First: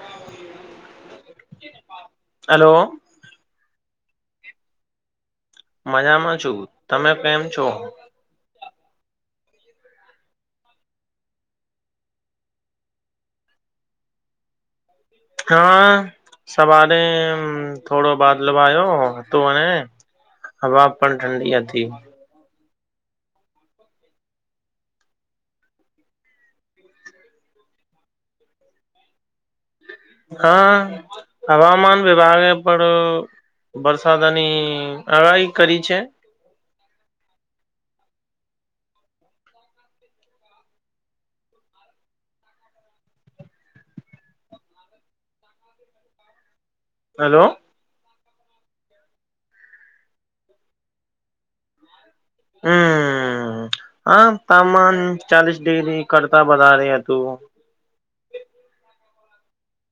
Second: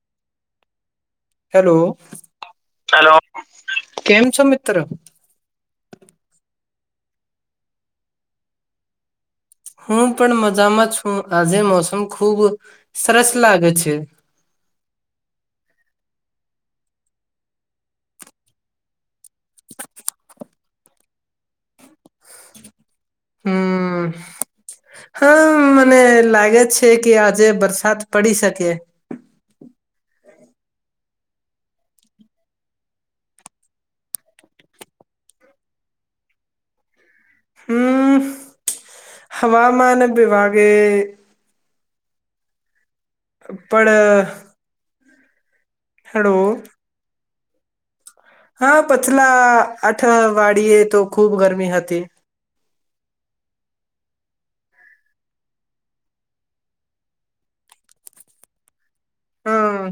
[inaudible] Hello hello કેમ છો મિત્ર મજામાં છું તમે કેમ છો હું પણ મજામાં છું આજે મોસમ ખૂબ સરસ લાગે છે હા સવારે થોડો બાદલવાયો હતો અનેને હવા પણ ઠંડી હતી હમ હા મને લાગે છે કે આજે વરસાદ પડી શકે હા હવામાન વિભાગે પણ વરસાદની આગાહી કરી છે હમ હવામાન વિભાગે. પણ. હલો. હેલો. હા પછલા આઠ વાડી તો ખૂબ ગરમી હતી. હમ આા તાપમાન ચાલીસ ડિગ્રી કરતા વધારે હતું. હમ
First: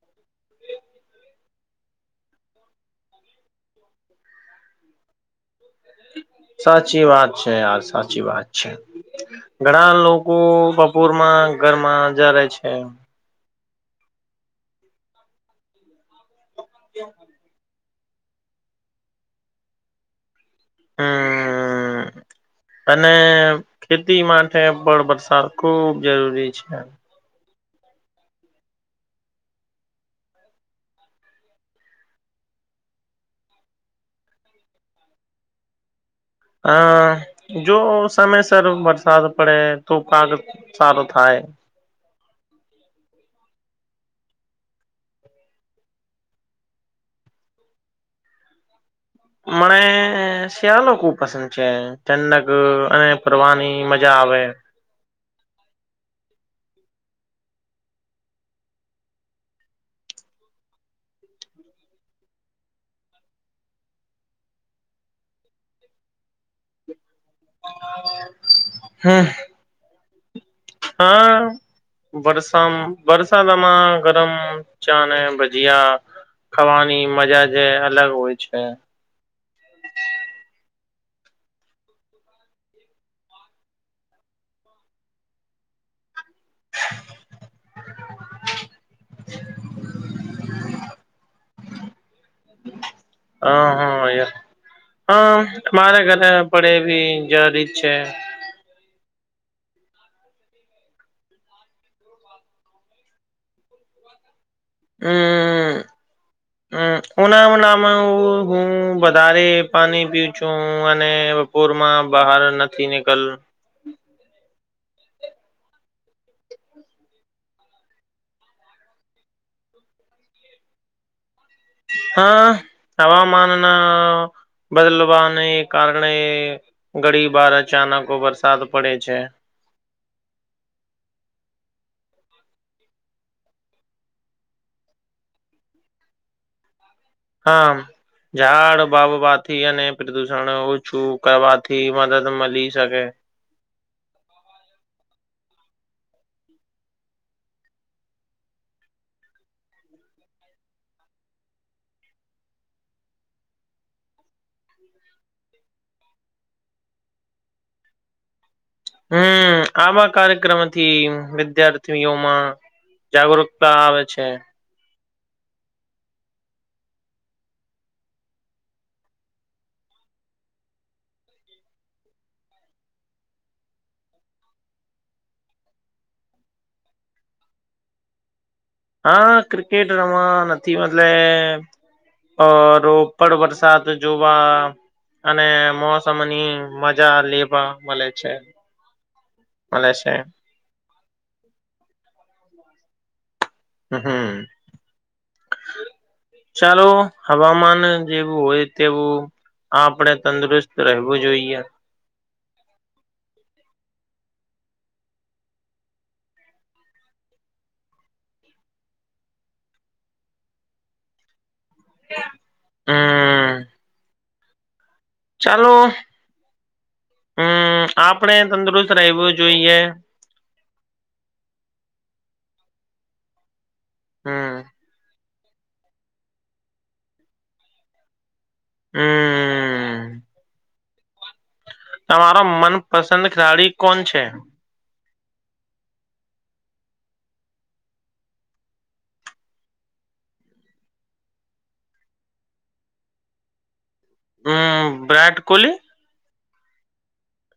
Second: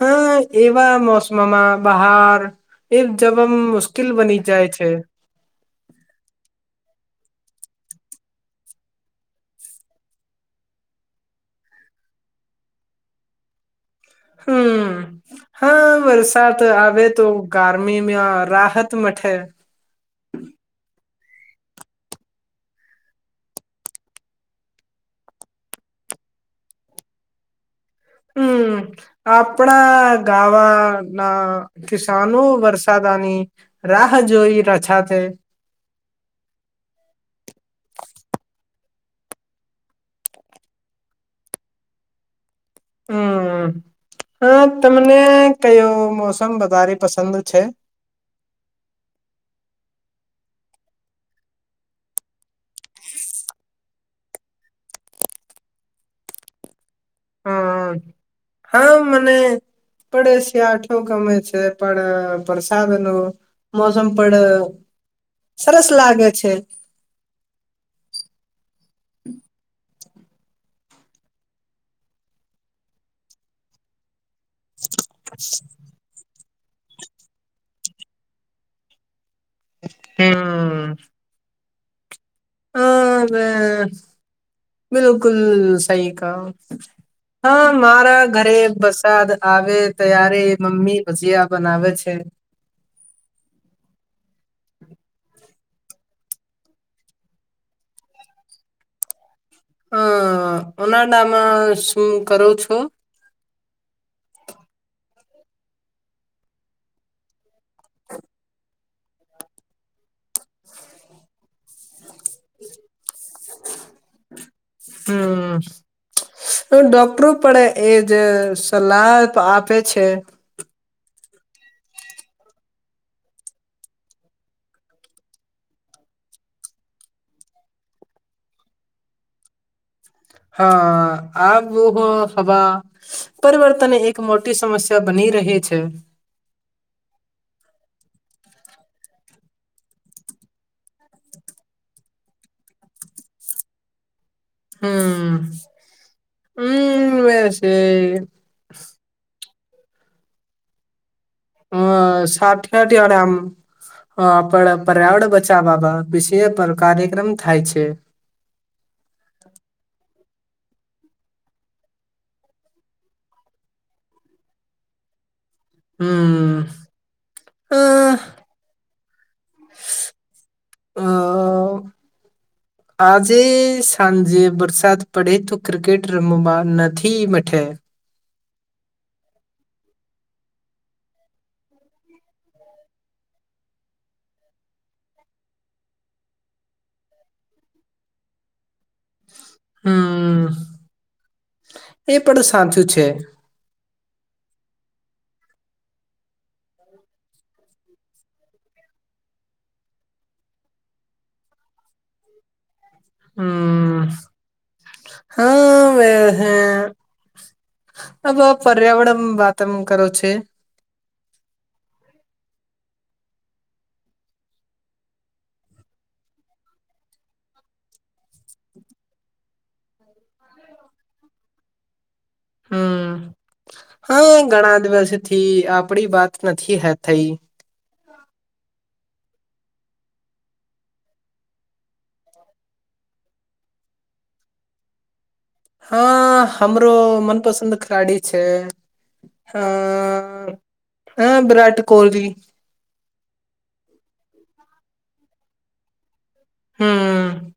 હા એવા મોસમમાં બહાર એ જવા મુશ્કેલ બની જાય છે. સાચી વાત છે યાર સાચી વાત છે ઘણ લોકો બપોરમાં ઘરમાં જ રહે છે. હમ્મ હા વર્ષ આવે તો ગ ી રાહત મઠે હમ અને ખેતી માટે પણ વરસાદ ખુબ જરૂરી છે. હમ આપણા ગાવા ના કિસાનો વરસાદની રાહ જોઈ રછા છે. હમ જો સમયસર વરસાદ પડે તો પાક સારો થાય. હમ હા તમને કયો મોસમ વધારે પસંદ છે. મને શિયાળો ખુબ પસંદ છે જન્નક અને ફરવાની મજા આવે. હમ હા મને પડે શિયાઠો ગમે છે પણ વરસાદ ન મોસમ પણ સરસ લાગે છે. હમ્મ. હા વરષા વરષામાં. ગમ ચાને ભજયા ખાવાની મજા જે અલગ હોય છે. હમ્મ. હા બિલકુલ સહી ગ હા મારા ઘરે વરસાદ આવે ત્યારે મમ્મી મજી બનાવે છે. હ હા હમ મારે ઘરે પડે એવી જ રત છે. હમ ઉનાડાામાં શું કરો છો. હમ હમ ઉના ઉનામાં હું વધારે પાણી પી છું અને બપોરમાં બહાર નથી નીકલ હમ હ ડોક્ટરો પણે એજ સલાહ આપે છે. હા હવામાનના બદલવાને કારણે ઘડી બાર અચાનકો વરસાદ પડે છે. હા આોહો હવા પરિવર્તન એક મોટી સમસ્યા બની રહી છે. હા ઝાડ વાવવાથી અને પ્રદુષણ ઓછું કરવાથી મદદ મળી શકે. હમ્મ હમ્મ વ છે. હ સાઠઠડ આમ પર્યાવરણ બચાવવામાં વિશે કાર્યક્રમ થાય છે. હમ આમાં કાર્યક્રમથી વિદ્યાર્થીઓમાં જાગૃકતા આવે છે. હમ્મ હા. અ આજે સાંજે વરસાદ પડે તો ક્રિકેટ રમવા નથી મઠે. હા ક્રિકેટ રમા નથી એટલે અ રોપડ વરસાદ જોવા અને મોસમની મજા લેવા મળે છે. મલેશિયા. હમ એ પણ સાચું છે. હમ હમ ચાલો હવામાન જેવું હોય તેવું આપણે તંદુરસ્ત રહેવું જોઈએ. હમ હ હ હ પર્યાવરણ વાત એમ કરો છે હમ ચાલો હમ આપણે તંદુરસ્ત રહેવું જોઈએ હમ હા હમ ઘણા દિવસે થી આપડી વાત નથી હે થઈ હમ તમારો મનપસંદ ખેલાડી કોણ છે હા હમરો મનપસંદ ખેલાડી છે હ હ વિરાટ કોહલી હમ વિરાટ કોહલી હમ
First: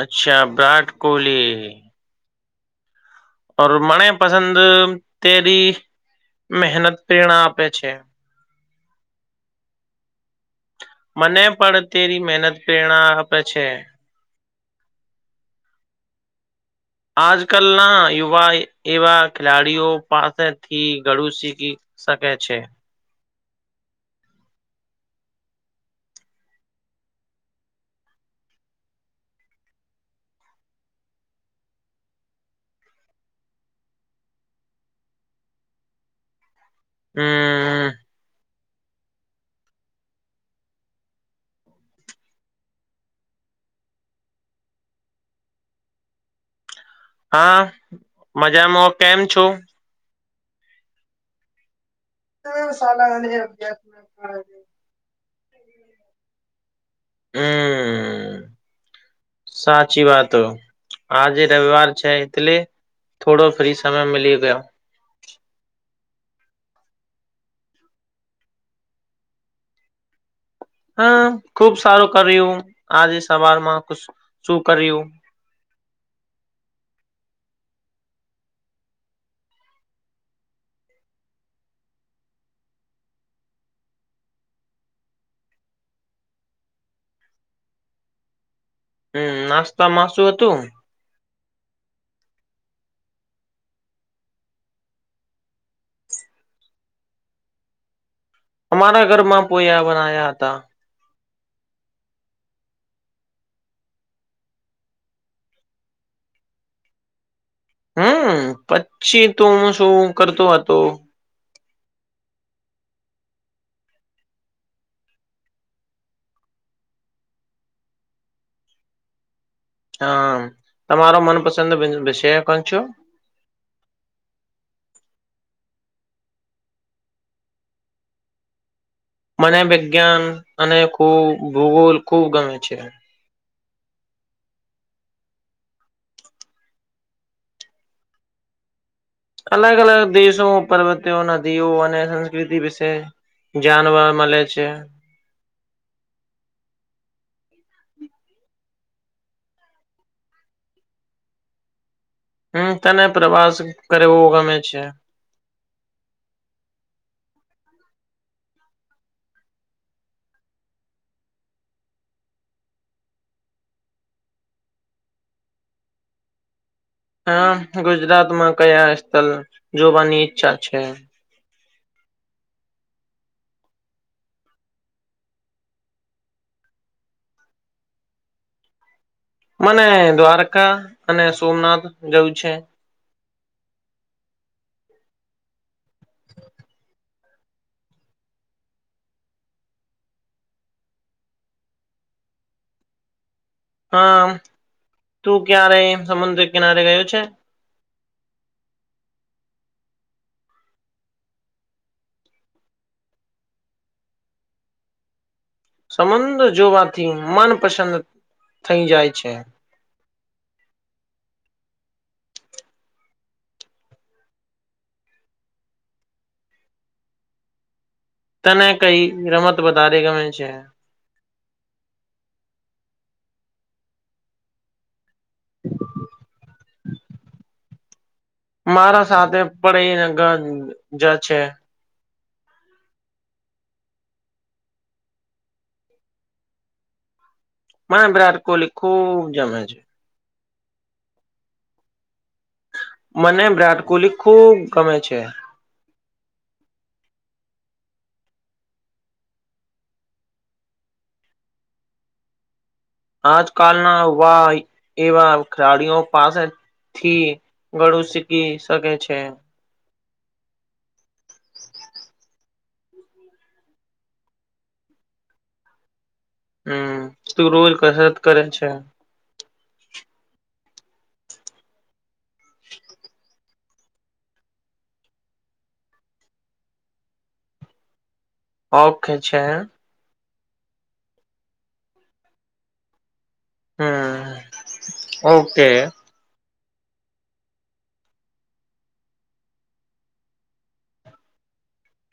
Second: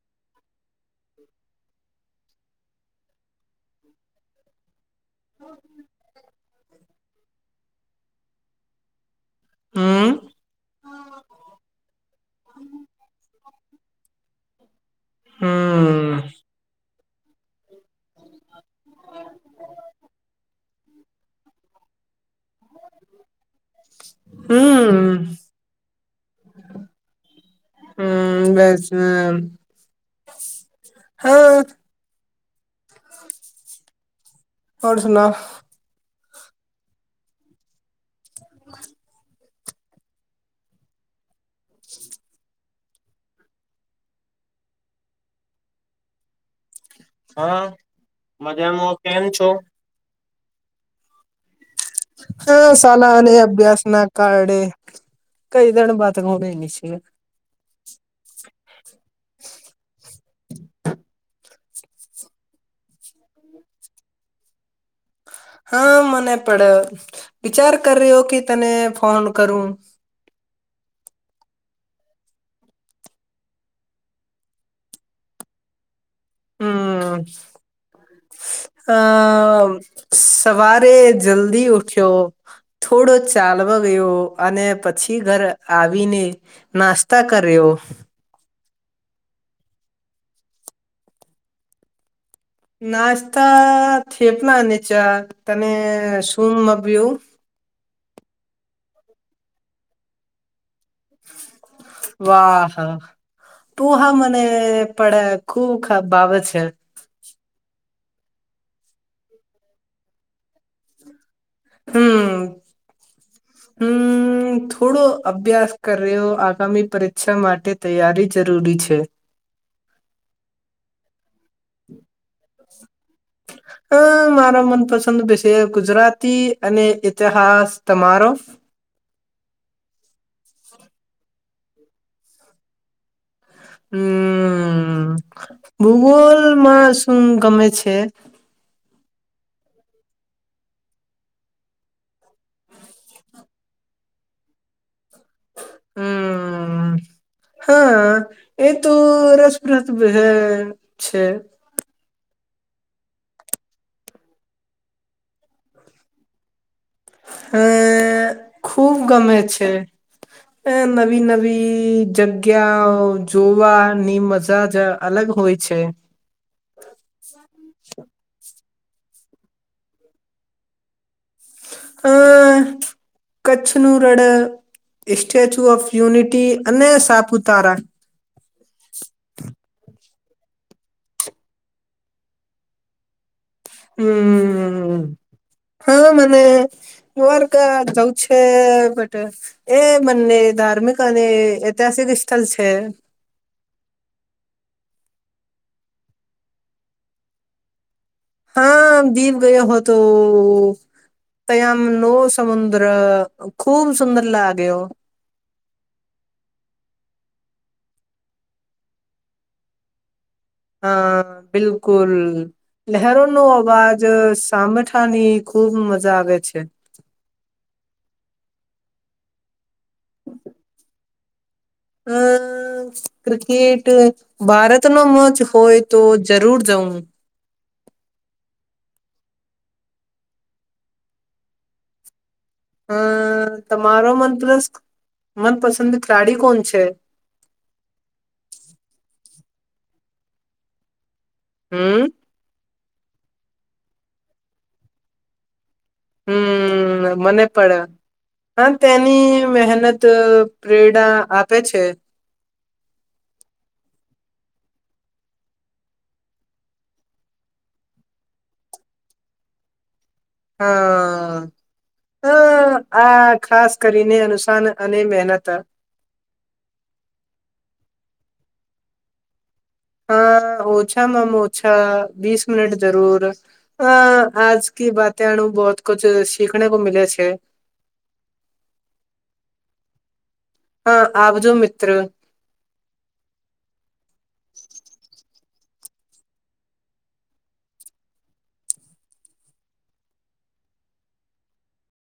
અચ્છા વિરાટ કોહલી ઓ મણે પસંદ તેરી મહેનત પ્રેરણા આપે છે હમ મને પણ અત્યારે મહેનત પ્રેરણા આપે છે હમ આજ ક કલ ના યુવા એવા ખેલાડીઓ પાસેથી ગળું સીખી શકે છે હમ હમ બસ હા હોર સુના [inaudible] [inaudible] હા મજામાં કેમ છું હા શાલા અને અભ્યાસ ના કારડે કઈ તનું બાત ગણ નની છે હમ વહાર છે એટલે થોડો ફ્રી સમય મળી ગયો હા મને પ વિચાર કરી રહ્યો કે તને ફોન કરું હમ ખુબ સારું કર્યું આજે સવારમાં શું કર્યું હમ આમ સવારે જલ્દી ઉઠ્યો થોડો ચાલવા ગયો અને પછી ઘર આવીને નાસ્તા કર્યો હમ નાસ્તા માસું હતું નાસ્તા થેપ ના નીચા તને સૂમ મપ્યું અમારા ઘરમાં પોયા બનાયા હતા વાહા પુહા મને પડે ખુબ ખરાબ બાબત છે હમ પછી તોું હું શું કરતો હતો હમ હમ થોડો અભ્યાસ કર્યો આગામી પરીક્ષા માટે તૈયારી જરૂરી છે હા તમારો મનપસંદ પશે કો છો હ મારો મનપસંદ વિષય ગુજરાતી અને ઈતિહાસ તમારો મને વિજ્ઞાન અને ખૂબ ભૂગોલ ખૂબ ગમે છે હમ ભૂગોલમાં શું ગમે છે અલગ અલગ દેશો પર્વતીયો નદીઓ અને સંસ્કૃતિ વિશે જાણવા મળે છે હમ હા એ તો રસપ્રદ છે હમ તને પ્રવાસ કરવો ગમે છે હ ખૂબ ગમે છે અ નવી નવી જગ્યા જોવાની મજા જ અલગ હોય છે હા ગુજરાત માં કયા સ્થળ જોવાની ઈચ્છા છે હ કચ્છનું રડ સ્ટેચ્યુ ઓફ યુનિટી અને સાપુતારા મને દ્વારકા અને સોમનાથ ગયું છે [unintelligible] હા મને ર્ગ જવું છે બટ એ બંને ધાર્મિક અને ઐતિહાસિક સ્થળ છે હા તું ક્યારે સમુદ્ર કિનારે ગયું છે હા દીવ ગયો હતો ત્યાંમ નો સમુદ્ર ખુબ સુંદર લાગ્યો સંબંધ જોવાથી મનપસંદ થઈ જાય છે હા બિલકુલ લહેરોનોો અવાજ સામઠાની ખુબ મજા આવે છે તને કઈ રમત તો બતા દગ મેં છે હ ક્રિકેટ ભારત નો મત્ હોય તો જરૂર [inaudible] મારા સાથે પણ એ નગર જ છે હમ તમારો મનપ મનપસંદ ખેલાડી કોણ છે મા વિરાટ કોહલી ખૂબ જમે છે હમ મને વિરાટ કોહલી ખૂબ ગમે છે હમ મને પણ હ તેની મહેનત પ્રેરણા આપે છે આજકાલના વા એવા ખેલાડીઓ પાસેથી ગળું શીખી શકે છે હા હ આ ખાસ કરીને અનુસાન અને મહેનત હમ તું રોજ કસરત કરે છે હા ઓછા મામ ઓછા બીસ મિનટ જરૂર હા આજ ક વાતણુ બહત કુછ સીખને કો મલે્યા છે ઓ ખેંચે હ હા આવજો મિત્ર હમ હ [unintelligible]